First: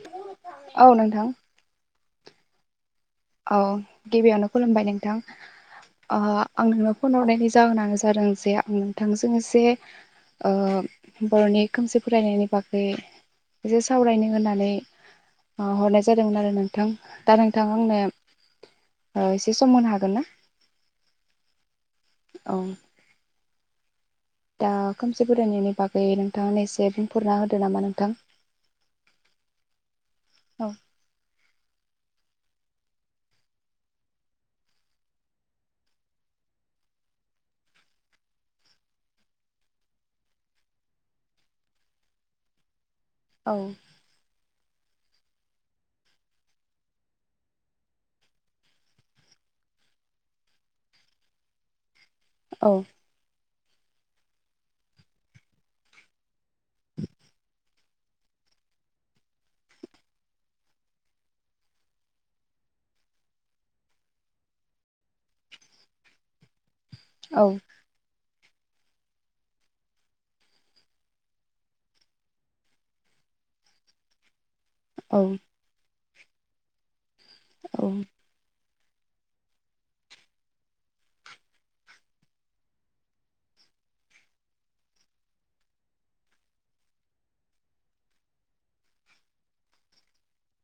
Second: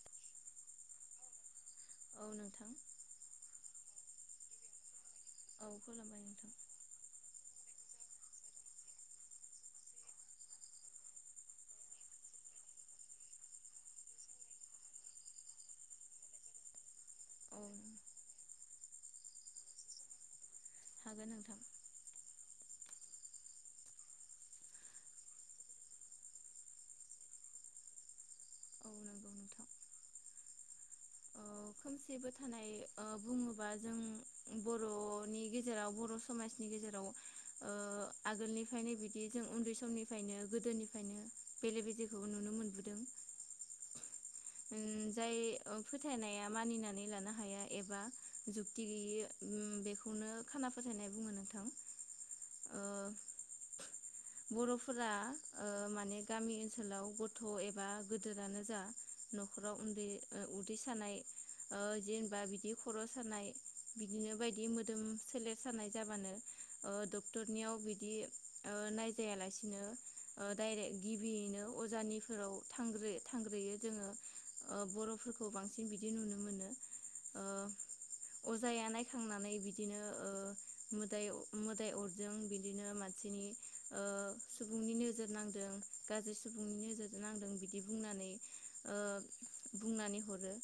[unintelligible] औ नोंथां। [inaudible] औ गिबियावनो खुलुमबाय नोंथां औ अ खुलुमबाय नोंथां आं नोंनाव फन हरनायनि जाहोनानो जा [unintelligible] आं नोंथांजों एसे ओ बर'नि खोमसि फोथायनायनि बागै एसे सावरायनो होननानै मा [unintelligible] हरनाय जादोंमोन आरो नोंथां दा औ नोंथां आंनो ओ एसे सम होनो हागोनना? [inaudible] औ दा खोमसि फोथायनायनि बागै नोंथाङा नो एसे बुंफोरना होदो नामा नोंथां औ नंगौ नोंथां औ औ खोमसि फोथायनाय ओ बुङोबा जों बर'नि गेजेराव बर' समाजनि गेजेराव ओ आगोलनिफ्रायनो बिदि जों उन्दै समनिफ्रायनो गोदोनिफ्रायनो बेले बेजेखौ नुनो मोनबोदों। औ उ जाय ओ फोथायनाया मानिनानै लानो हाया एबा जुक्ति गैयि उ बेखौनो खाना फोथायनाय बुङो नोंथां। औ ओ बरफोरा ओ माने गामि ओनसोलाव गथ' एबा गोदोरानो जा नखराव उन्दै उदै सानाय ओ जेनबा बिदि खरसानाय बिदिनो बायदि मोदोम सोलेर सानाय जाबानो ओ औ डक्टरनियाव बिदि ओ नायजायालासिनो ओ डायरेक्ट गिबियैनो अजानिफोराव थांग्रोय थांग्रोयो जोङो। ओ औ बर'फोरखौ बांसिन बिद बिदि नुनो मोनो। ओ औ अजाया नायखांनानै बिदिनो ओ मोदाय मोदाय अरदों बिदिनो मानसिनि ओ सुबुंनि नोजोर नांदों गाज्रि सुबुंनि नोजोर नांदों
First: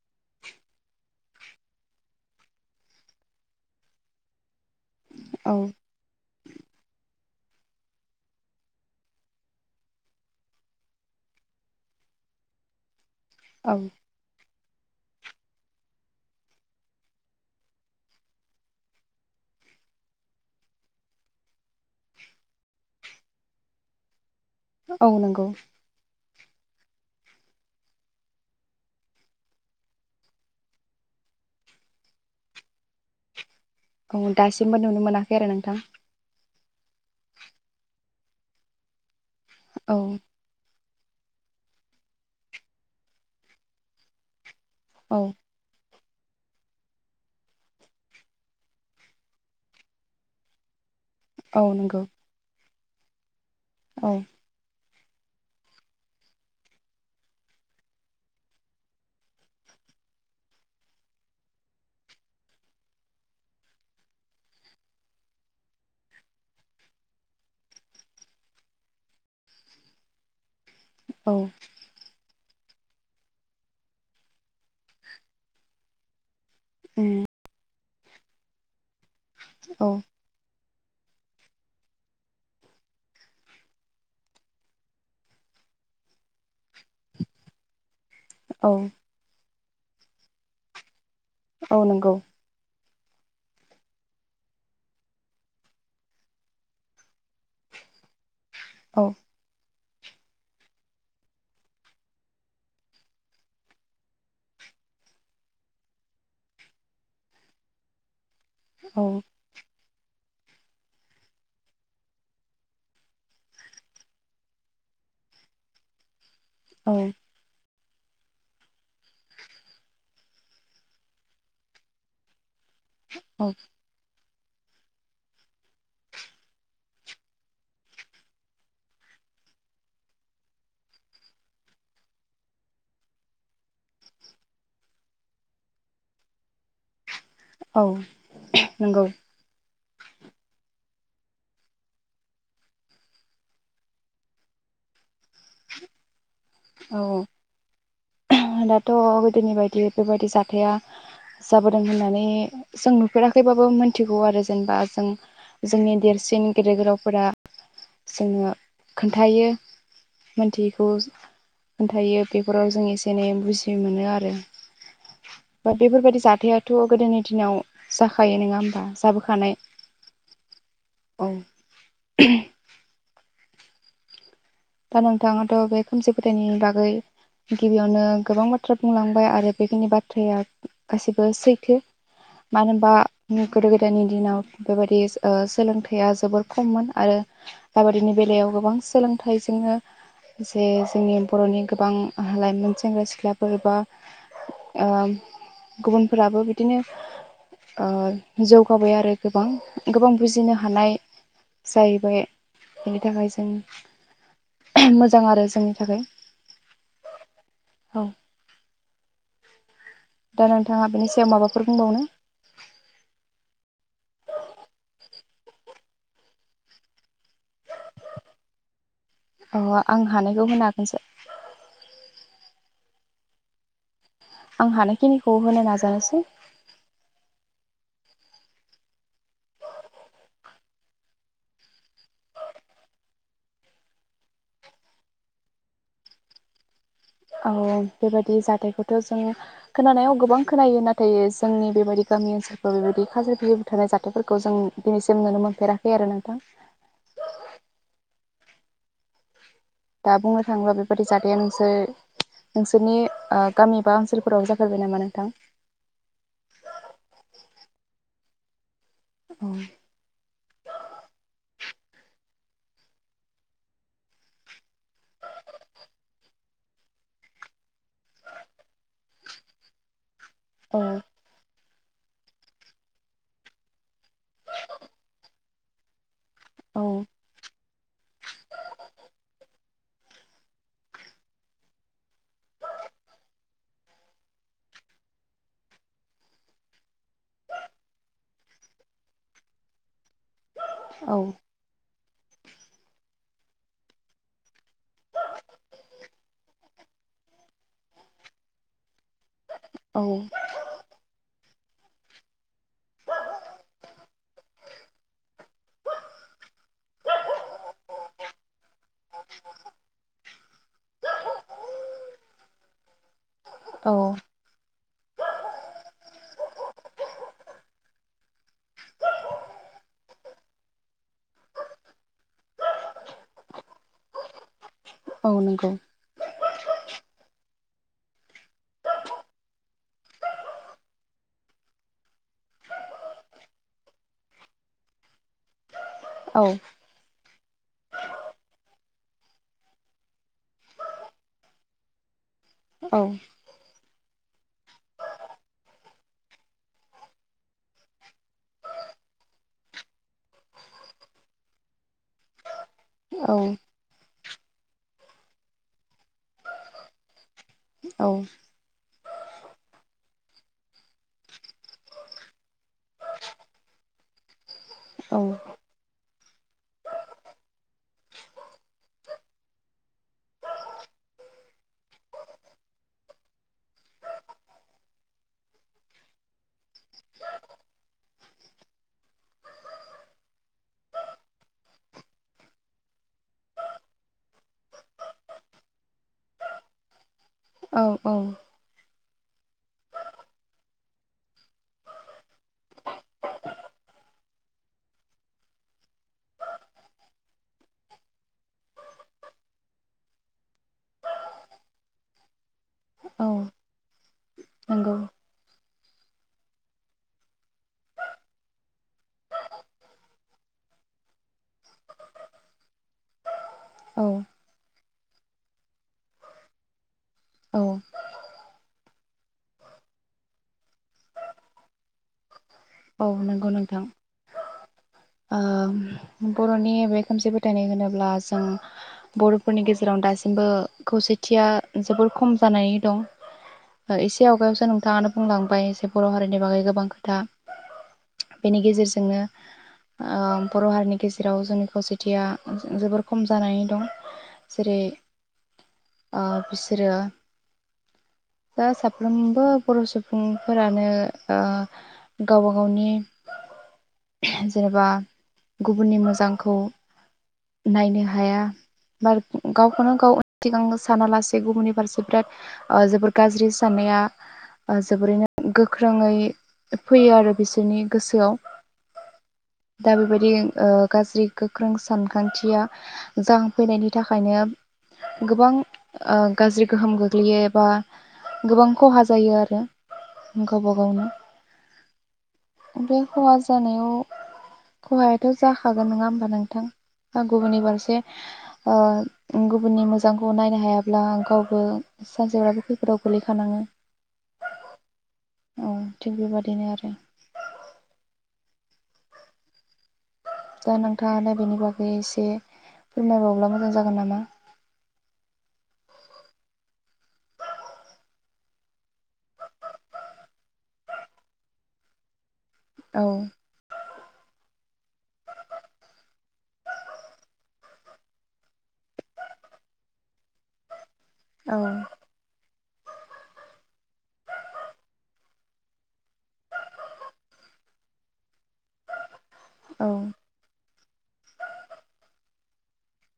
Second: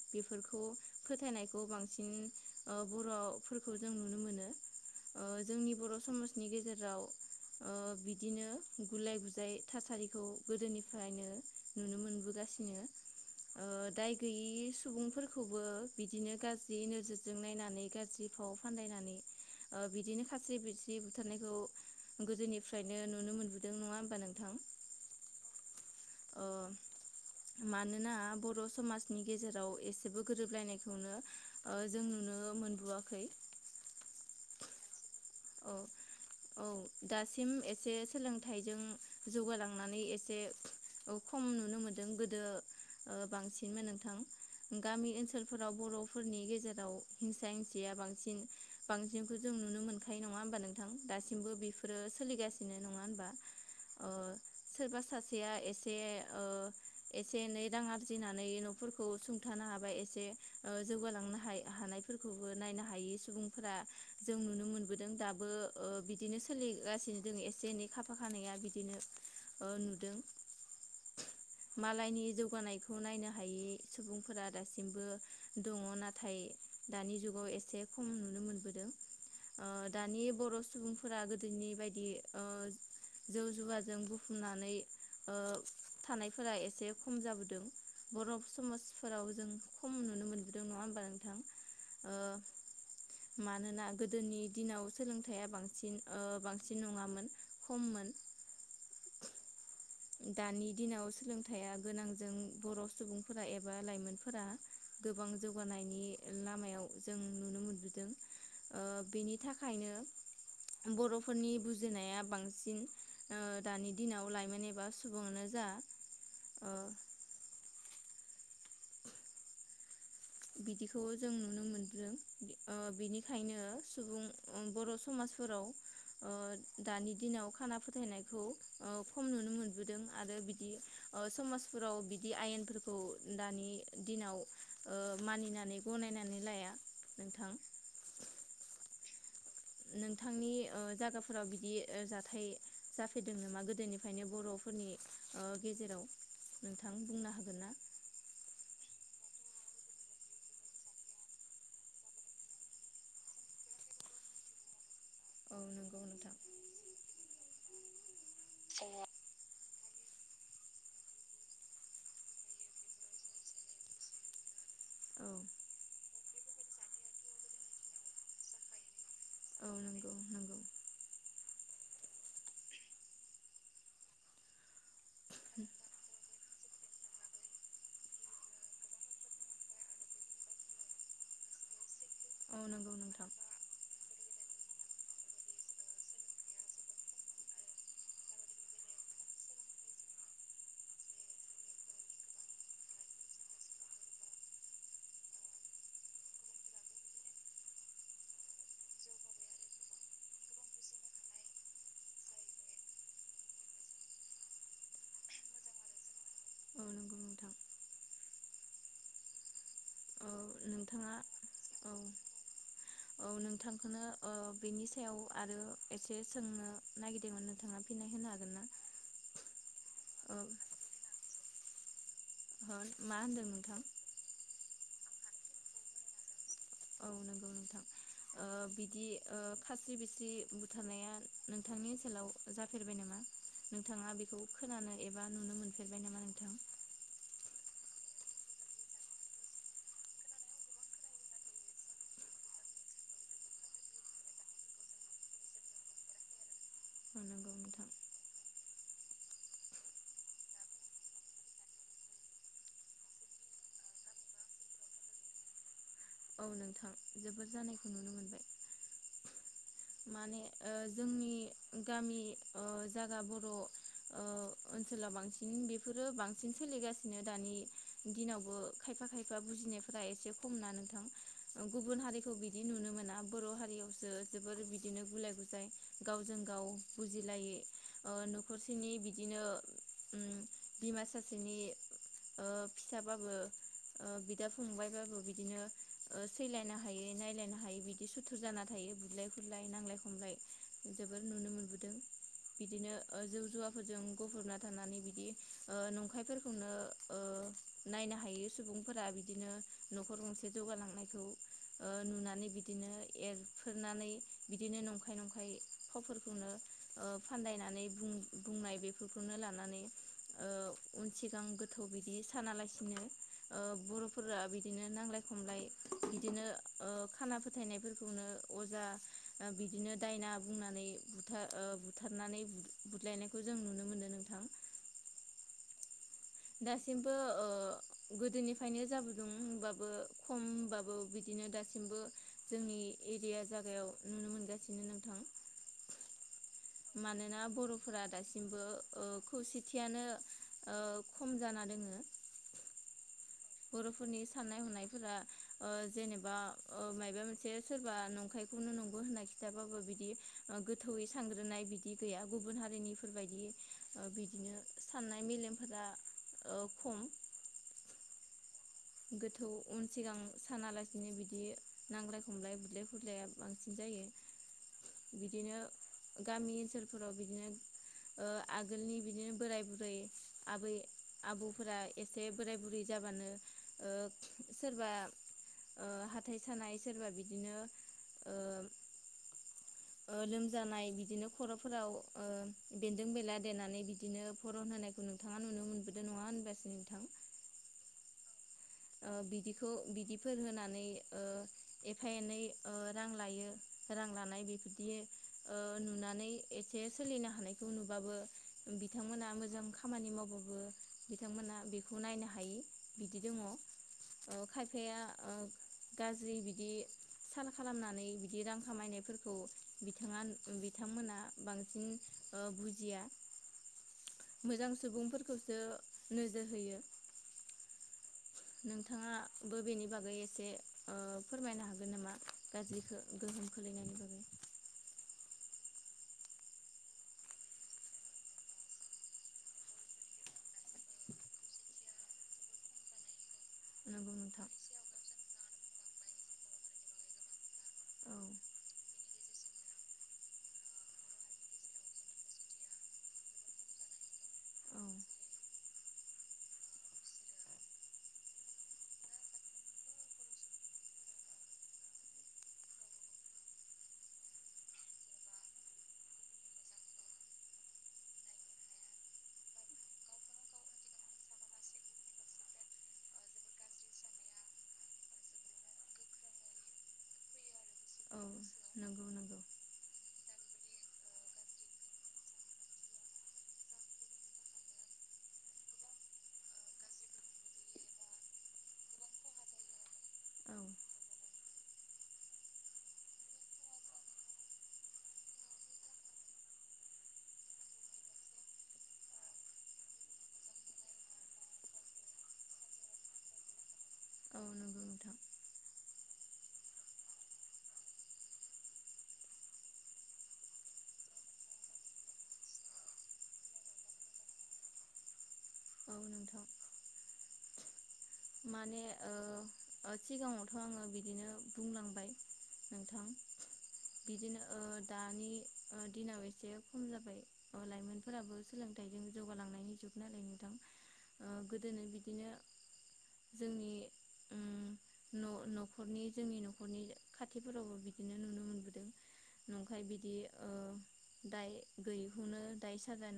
बेफोरखौ फोथायनायखौ बांसिन ओ बर'फोरखौ जों नुनो मोनो। ओ औ जोंनि बर' समाजनि गेजेराव ओ बिदिनो गुलाय गुजाय थासारिखौ गोदोनिफ्रायनो नुनो मोनबोगासिनो। ओ औ दाय गैयि सुबुंफोरखौबो बिदिनो गाज्रि नोजोरजों नायनानै गाज्रि फाव फानदायनानै बिदिनो खास्रि बिरस्रि बुथारनायखौ गोदोनिफ्रायनो नुनो मोनबोदों नङा होमबा नोंथां? औ नंगौ। ओ मानोना बर' समाजनि गेजेराव एसेबो गोरोबलायनायखौनो ओ जों नुनो मोनबोआखै। औ दासिमबो नुनो मोना [unintelligible] रो औ नोंथां औ दासिम एसे सोलोंथाइजों औ जौगालांनानै एसे औ खम नुनो मोन्दों गोदो बांसिनमोन नोंथां। गामि औ ओनसोलफोराव बर' फोरनि गेजेराव हिंसा हिंसिया बांसिन बांसिनखौ जों नुनो मोनो नङा होनबा नोंथां दासिमबो औ बेफोरो नंगौ सोलिगासिनो बिदिनो नङा होनबा औ सासेया एसे ओ एसे एनै रां आरजिनानै नफोरखौ सुंथानो हाबाय एसे जौगालांनो हानायफोरखौबो नायनो हायि सुबुंफोरा जों नुनो मोन दों दाबो ओ बिदिनो सोलिगासिनो दङ एसे एनै खाफा खानैया बिदिनो नुदों औ मालायनि जौ जौगानायखौ नायनो हायि सुबुंफोरा दासिमबो दङ नाथाय उम दानि जुगाव एसे खम नुनो मोनबोदों ओ औ दानि बर सुबुंफोरा गोदोनि बायदि ओ जौ जुवाजों बुफुंनानै ओ थानायफोरा एसे खम जाबोदों बर' औ समाजफोराव जों खम नुनो मोनबोदों नङा होमबा नोंथां औ नंगौ ओ मानोना गोदोनि दिनाव सोलोंथाइया बांसिन ओ बांसिन नङामोन खममोन औ दानि दिनाव सोलोंथाइया गोनांजों बर' सुबुंफोरा एबा लाइमोनफोरा गोबां जौगानायनि लामायाव जों नुनो मोनबोदों। ओ औ बिनि थाखायनो बर'फोरनि बुजिनाया बांसिन ओ दानि दिनाव लाइमोन ए बा सुबुंआनो जा ओ औ बिदिखौ जों नुनो मोनदों ओ बिनिखायनो सुबुं बर' समाजफोराव ओ दानि दिनाव खाना फोथायनायखौ ओ खम नुनो मोनबोदों आरो बिदि ओ समाजफोराव बिदि आयेनफोरखौ दानि दिनाव ओ मानिनानै गनायनानै लाया नोंथा औ नंगौ नोंथांनि ओ जागाफोराव बिदि जाथाय जाफेरदों नामा गोदोनिफ्रायनो बर'फोरनि ओ गेजेराव नोंथां औ बुंनो हागोन ना? दाथ' गोदोनि बायदि बेबायदि जाथाया जाबोदों होननानै जों नुफेराखैबाबो मोनथिगौ आरो जेनेबा जों औ जोंनि नंगौ नोंथां देरसिन गेदेर गोलावफोरा जोङो खोन्थायो मोनथियैखौ खोन्थायो बेफोराव जों एसे जेने बुजि मोनो आरो औ बा बेफोरबायदि जा थायाथ' गोदोनि दिनाव जाखायो नङा होमबा? जाबो खानाय। औ नंगौ नंगौ औ। [inaudible] दा नोंथाङाथ' बे खोमसि फोथायनायनि बागै गिबियावनो गोबां बाथ्रा बुंलांबाय आरो बेखिनि बाथ्राया गासैबो सैथो औ मानो होनबा नंगौ नोंथां गोदो गोदायनि दिनाव बेबादि ओ सोलोंथाइया जोबोर खममोन आरो बेबादिनि बेलायाव गोबां सोलोंथाइ दङ जे जोंनि बर'नि गोबां ओ लाइमोन सेंग्रा सिख्लाफोर बा ओ गुबुनफोराबो बिदिनो ओ जौगाबाय आरो गोबां गोबां बुजिनो हानाय जाहैबाय बेनि थाखाय जों मोजां आरो जोंनि थाखाय औ नंगौ नोंथां औ। औ दा बेनि नोंथाङा सायाव माबाफोर औ बुंबावनो औ नोंथांखौनो ओ बेनि सायाव आरो एसे सोंनो नागिरदोंमोन नोंथाङा फिननाय होनो हागोन ना? अ आं ओ हानायखौ होना होनसे। ह मा होनदों नोंथां? आं हानायखिनिखौ होनो नाजानोसै। औ नंगौ नोंथां ओ बिदि ओ खास्रि बिस्रि बुथारनाया नोंथांनि ओनसोलाव जाफेरबाय नामा नोंथाङा बेखौ खोनानो एबा नुनो मोनफेरबाय नामा नोंथां? औ बेबायदि जाथायखौथ' जों खोनानायाव गोबां खोनायो नाथाय जोंनि बेबायदि गामि ओनसोलफोर बेबायदि खास्रि बिस्रि बुथारनाय जाथायफोरखौ जों दिनैसिम नुनो मोनफेराखै आरो नोंथां। औ नंगौ नोंथां दा बुंनो थाङोब्ला बेबायदि जाथाया नोंसोर नोंसोरनि ओ गामि बा ओनसोलफोराव जाफेरबाय नामा नोंथां? औ नोंथां जोबोर जानायखौ नुनो मोनबाय। औ माने ओ जोंनि गामि ओ जागा बर' ओ ओनसोलाव बांसिन बेफोरो बांसिन सोलिगासिनो दानि दिनावबो खायफा खायफा बुजिनायफोरा एसे बुङोना औ नोंथां गुबुन हारिखौ बिदि नुनो मोना बर' हारियावसो जोबोर बिदिनो गुलाय गुजाय गावजों गाव औ बुजिलायै ओ न'खरसेनि बिदिनो उम बिमा सासेनि ओ फिसाबाबो ओ बिदा फंबायबाबो बिदिनो ओ सैलायनो हायै नायलायनो हायै बिदि सुथुर जाना थायो बुलाय खुरलाय नांलाय खम लाय जोबोर नुनो मोनबोदों। बिदिनो ओ जौ जुवाफोरजों गुफबना थानानै बिदि ओ नंखायफोरखौनो ओ नायनो हायै सुबुं फोरा बिदिनो औ न'खर गंसे जौगालांनाय ओ नुनानै बिदिनो एरफ्रोरनानै बिदिनो नंखाय नंखाय फावफोरखौनो ओ फान्दायनानै बुं बुंनाय बेफोरखौनो लानानै ओ उन सिगां गोथौ बिदि सानालासिनो ओ औ बर'फोरा बि दिनो नांलाय खमलाय बिदिनो ओ खाना फोथायनायफोरखौनो अजा ओ बिदिनो दायना बुंनानै बुथार ओ बुथारनानै बुद बुदलायनायखौ जों नुनो मोनो नोंथां। औ नंगौ। दासिमबो ओ गोदोनिफायनो जाबुदों होनबाबो खम होनबाबो बिदिनो दासिमबो जोंनि एरिया जागायाव नुनो मोनगासिनो नोंथां। औ मानोना बर'फोरा दासिमबो ओ खौसेथियानो ओ खम जाना दोङो। औ। बर'फोरनि साननाय हनायफोरा ओ जेनोबा ओ मायबा मोनसे सोरबा नंखायखौनो नंगौ होनना खिथाबाबो बिदि ओ गोथौयै सानांग्रोनाय बिदि गैया गुबुन औ हारिनिफोरबायदि ओ बिदिनो साननाय मेलेमफोरा ओ खम गोथौ उन सिगां सानालासिनो बिदि नांलाय खमलाय बुदलाय खुदलाया बांसिन जायो, औ बिदिनो गामि ओनसोलफोराव बिदिनो ओ आगोलनि बिदिनो बोराय बुरै, आबै आबौफोरा एसे बोराय बुरि जाबानो ओ सोरबा ओ हाथाय सानाय सोरबा बिदिनो ओ ओ लोमजानाय बिदिनो खर'फोराव ओ बेन्दों बेनला देनानै बिदिनो फरन होनायखौ नोंथाङा नुनो मोनबोदों नङा होनबासै नोंथां? औ औ। ओ बिदिखौ बिदिफोर होनानै ओ एफा एनै ओ रां लायो, रां लानाय बेफोरदि ओ नुनानै एसे सोलिनो हानायखौ नुबाबो बिथांमोना मोजां खामानि मावबाबो बिथांमोना बेखौ नायनो हायि औ बिदि दङ। ओ खायफाया नंगौ ओ गाज्रि बिदि साल खालामनानै बिदि रां खामायनायफोरखौ बिथाङा बिथांमोना बांसिन ओ बुजिया। औ मोजां सुबुंफोरखौसो नोजोर होयो। औ नोंथाङाबो बेनि बागै एसे फोरमायनो ओ हागोन नामा? गाज्रि खो औ गोहोम नंगौ नोंथां खोलैनायनि बागै। ओ बर'नि बे खोमसि फोथायनाय होनोब्ला जों बर'फोरनि गेजेराव दासिमबो खौसेथिया जोबोर खम जानानै दं। नंगौ एसे नोंथां आवगायावसो नोंथाङानो बुंलांबाय जे बर' हारिनि बागै गोबां खोथा औ बेनि गेजेरजोंनो ओ बर' हारिनि गेजेराव जोंनि खौसेथिया जोबोर खम जानानै दं औ जेरै- ओ बिसोरो दा साफ्रोमबो बर' सुबुंफोरानो ओ गावबा गावनि जेनेबा गुबुननि मोजांखौ नायनो हाया बा गावखौनो गाव सिगां सानालासे गुबुननि फारसे बिराद ओ जोबोर गाज्रि साननाया ओ जोबोरैनो गोख्रोङै फैयो आरो बिसोरनि औ गोसोआव नंगौ नंगौ दा बेबायदि ओ गाज्रि गोख्रों सानखान्थिया जांखांफैनायनि थाखायनो गोबां ओ गाज्रि गोहोम गोग्लैयो एबा गोबां खहा जायो आरो। औ गावबा गावनो बे खहा जानायाव खहायाथ' जाखागोन नङा होमबा नोंथां गुबुननि फारसे ओ गुबुननि मोजांखौ नायनो हायाब्ला गावबो सानसेबाबो खैफोदाव गोलैखानांङो। औ नंगौ नोंथां। थिग बेबादिनो आरो दा नोंथाङानो बेनि बागै एसे फोरमायबावब्ला मोजां जागोन नामा? औ नोंथां। माने ओ ओ सिगाङावथ' आङो बिदिनो बुंलांबाय औ नोंथां बिदिनो ओ दानि ओ दिनाव एसे खम जाबाय ओ लाइमोनफोराबो सोलोंथाइजों जौगालांनायनि जुग नालाय नोंथां ओ औ गोदोनो बिदिनो जोंनि ओम न'-न'खरनि जोंनि न'खरनि खाथिफोरावबो बिदिनो नुनो मोनबोदों। नंखाय औ बिदि ओ दाय गैयिखौनो दायसाजायना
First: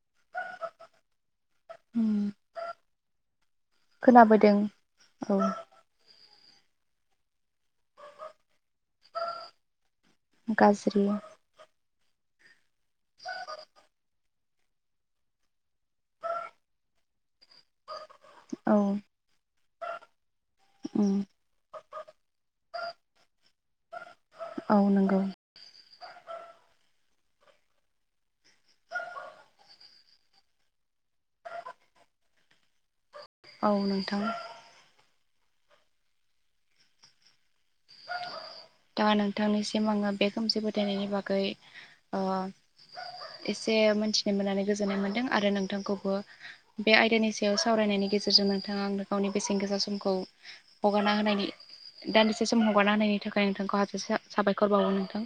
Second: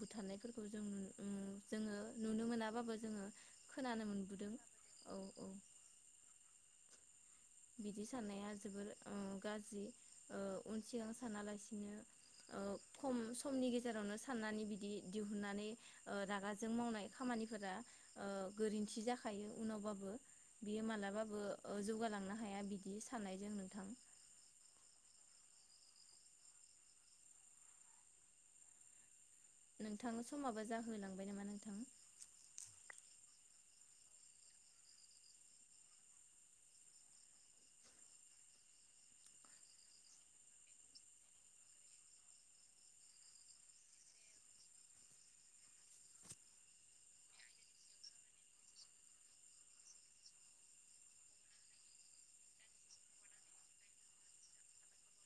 बुथारनायफोरखौ जो नु-नु जोङो नुनो मोनाबाबो जोङो खोनानो खोनाबोदों मोनबोदों औ औ बिदि साननाया जोबोर ओ गाज्रि ओ उन गाज्रि सिगां सानालासिनो औ खम समनि गेजेरावनो साननानै बिदि दिहुननानै ओ रागाजों मावनाय खामानि फोरा ओ औ गोरोन्थि जाखायो उनावबाबो बियो उम मालाबाबो ओ जौगालांनो हा हाया बिदि साननायजों नोंथां औ नंगौ नोंथां समाबो जाहोलांबाय नामा नोंथां औ नोंथां। दा नोंथांनिसिम आङो बे खोमसि फोथायनायनि बागै ओ एसे मोनथिनो मोननानै गोजोननाय मोनदों आरो नोंथांखौबो बे आयदानि सायाव सावरायनायनि गेजेरजों नोंथाङा आंनो गावनि बेसेन गोसा समखौ हगारना होनायनि दान्दि से सम हगारना होनायनि थाखाय आं नोंथांखौ हाजासे साबायखर बावो नोंथां।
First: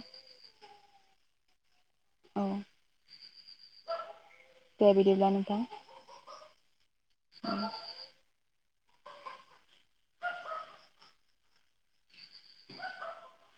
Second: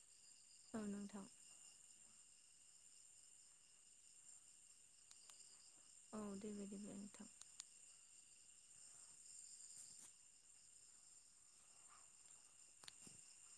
औ नोंथां। औ दे बिदिब्ला नोंथां। औ दे दे दे दे। औ [inaudible]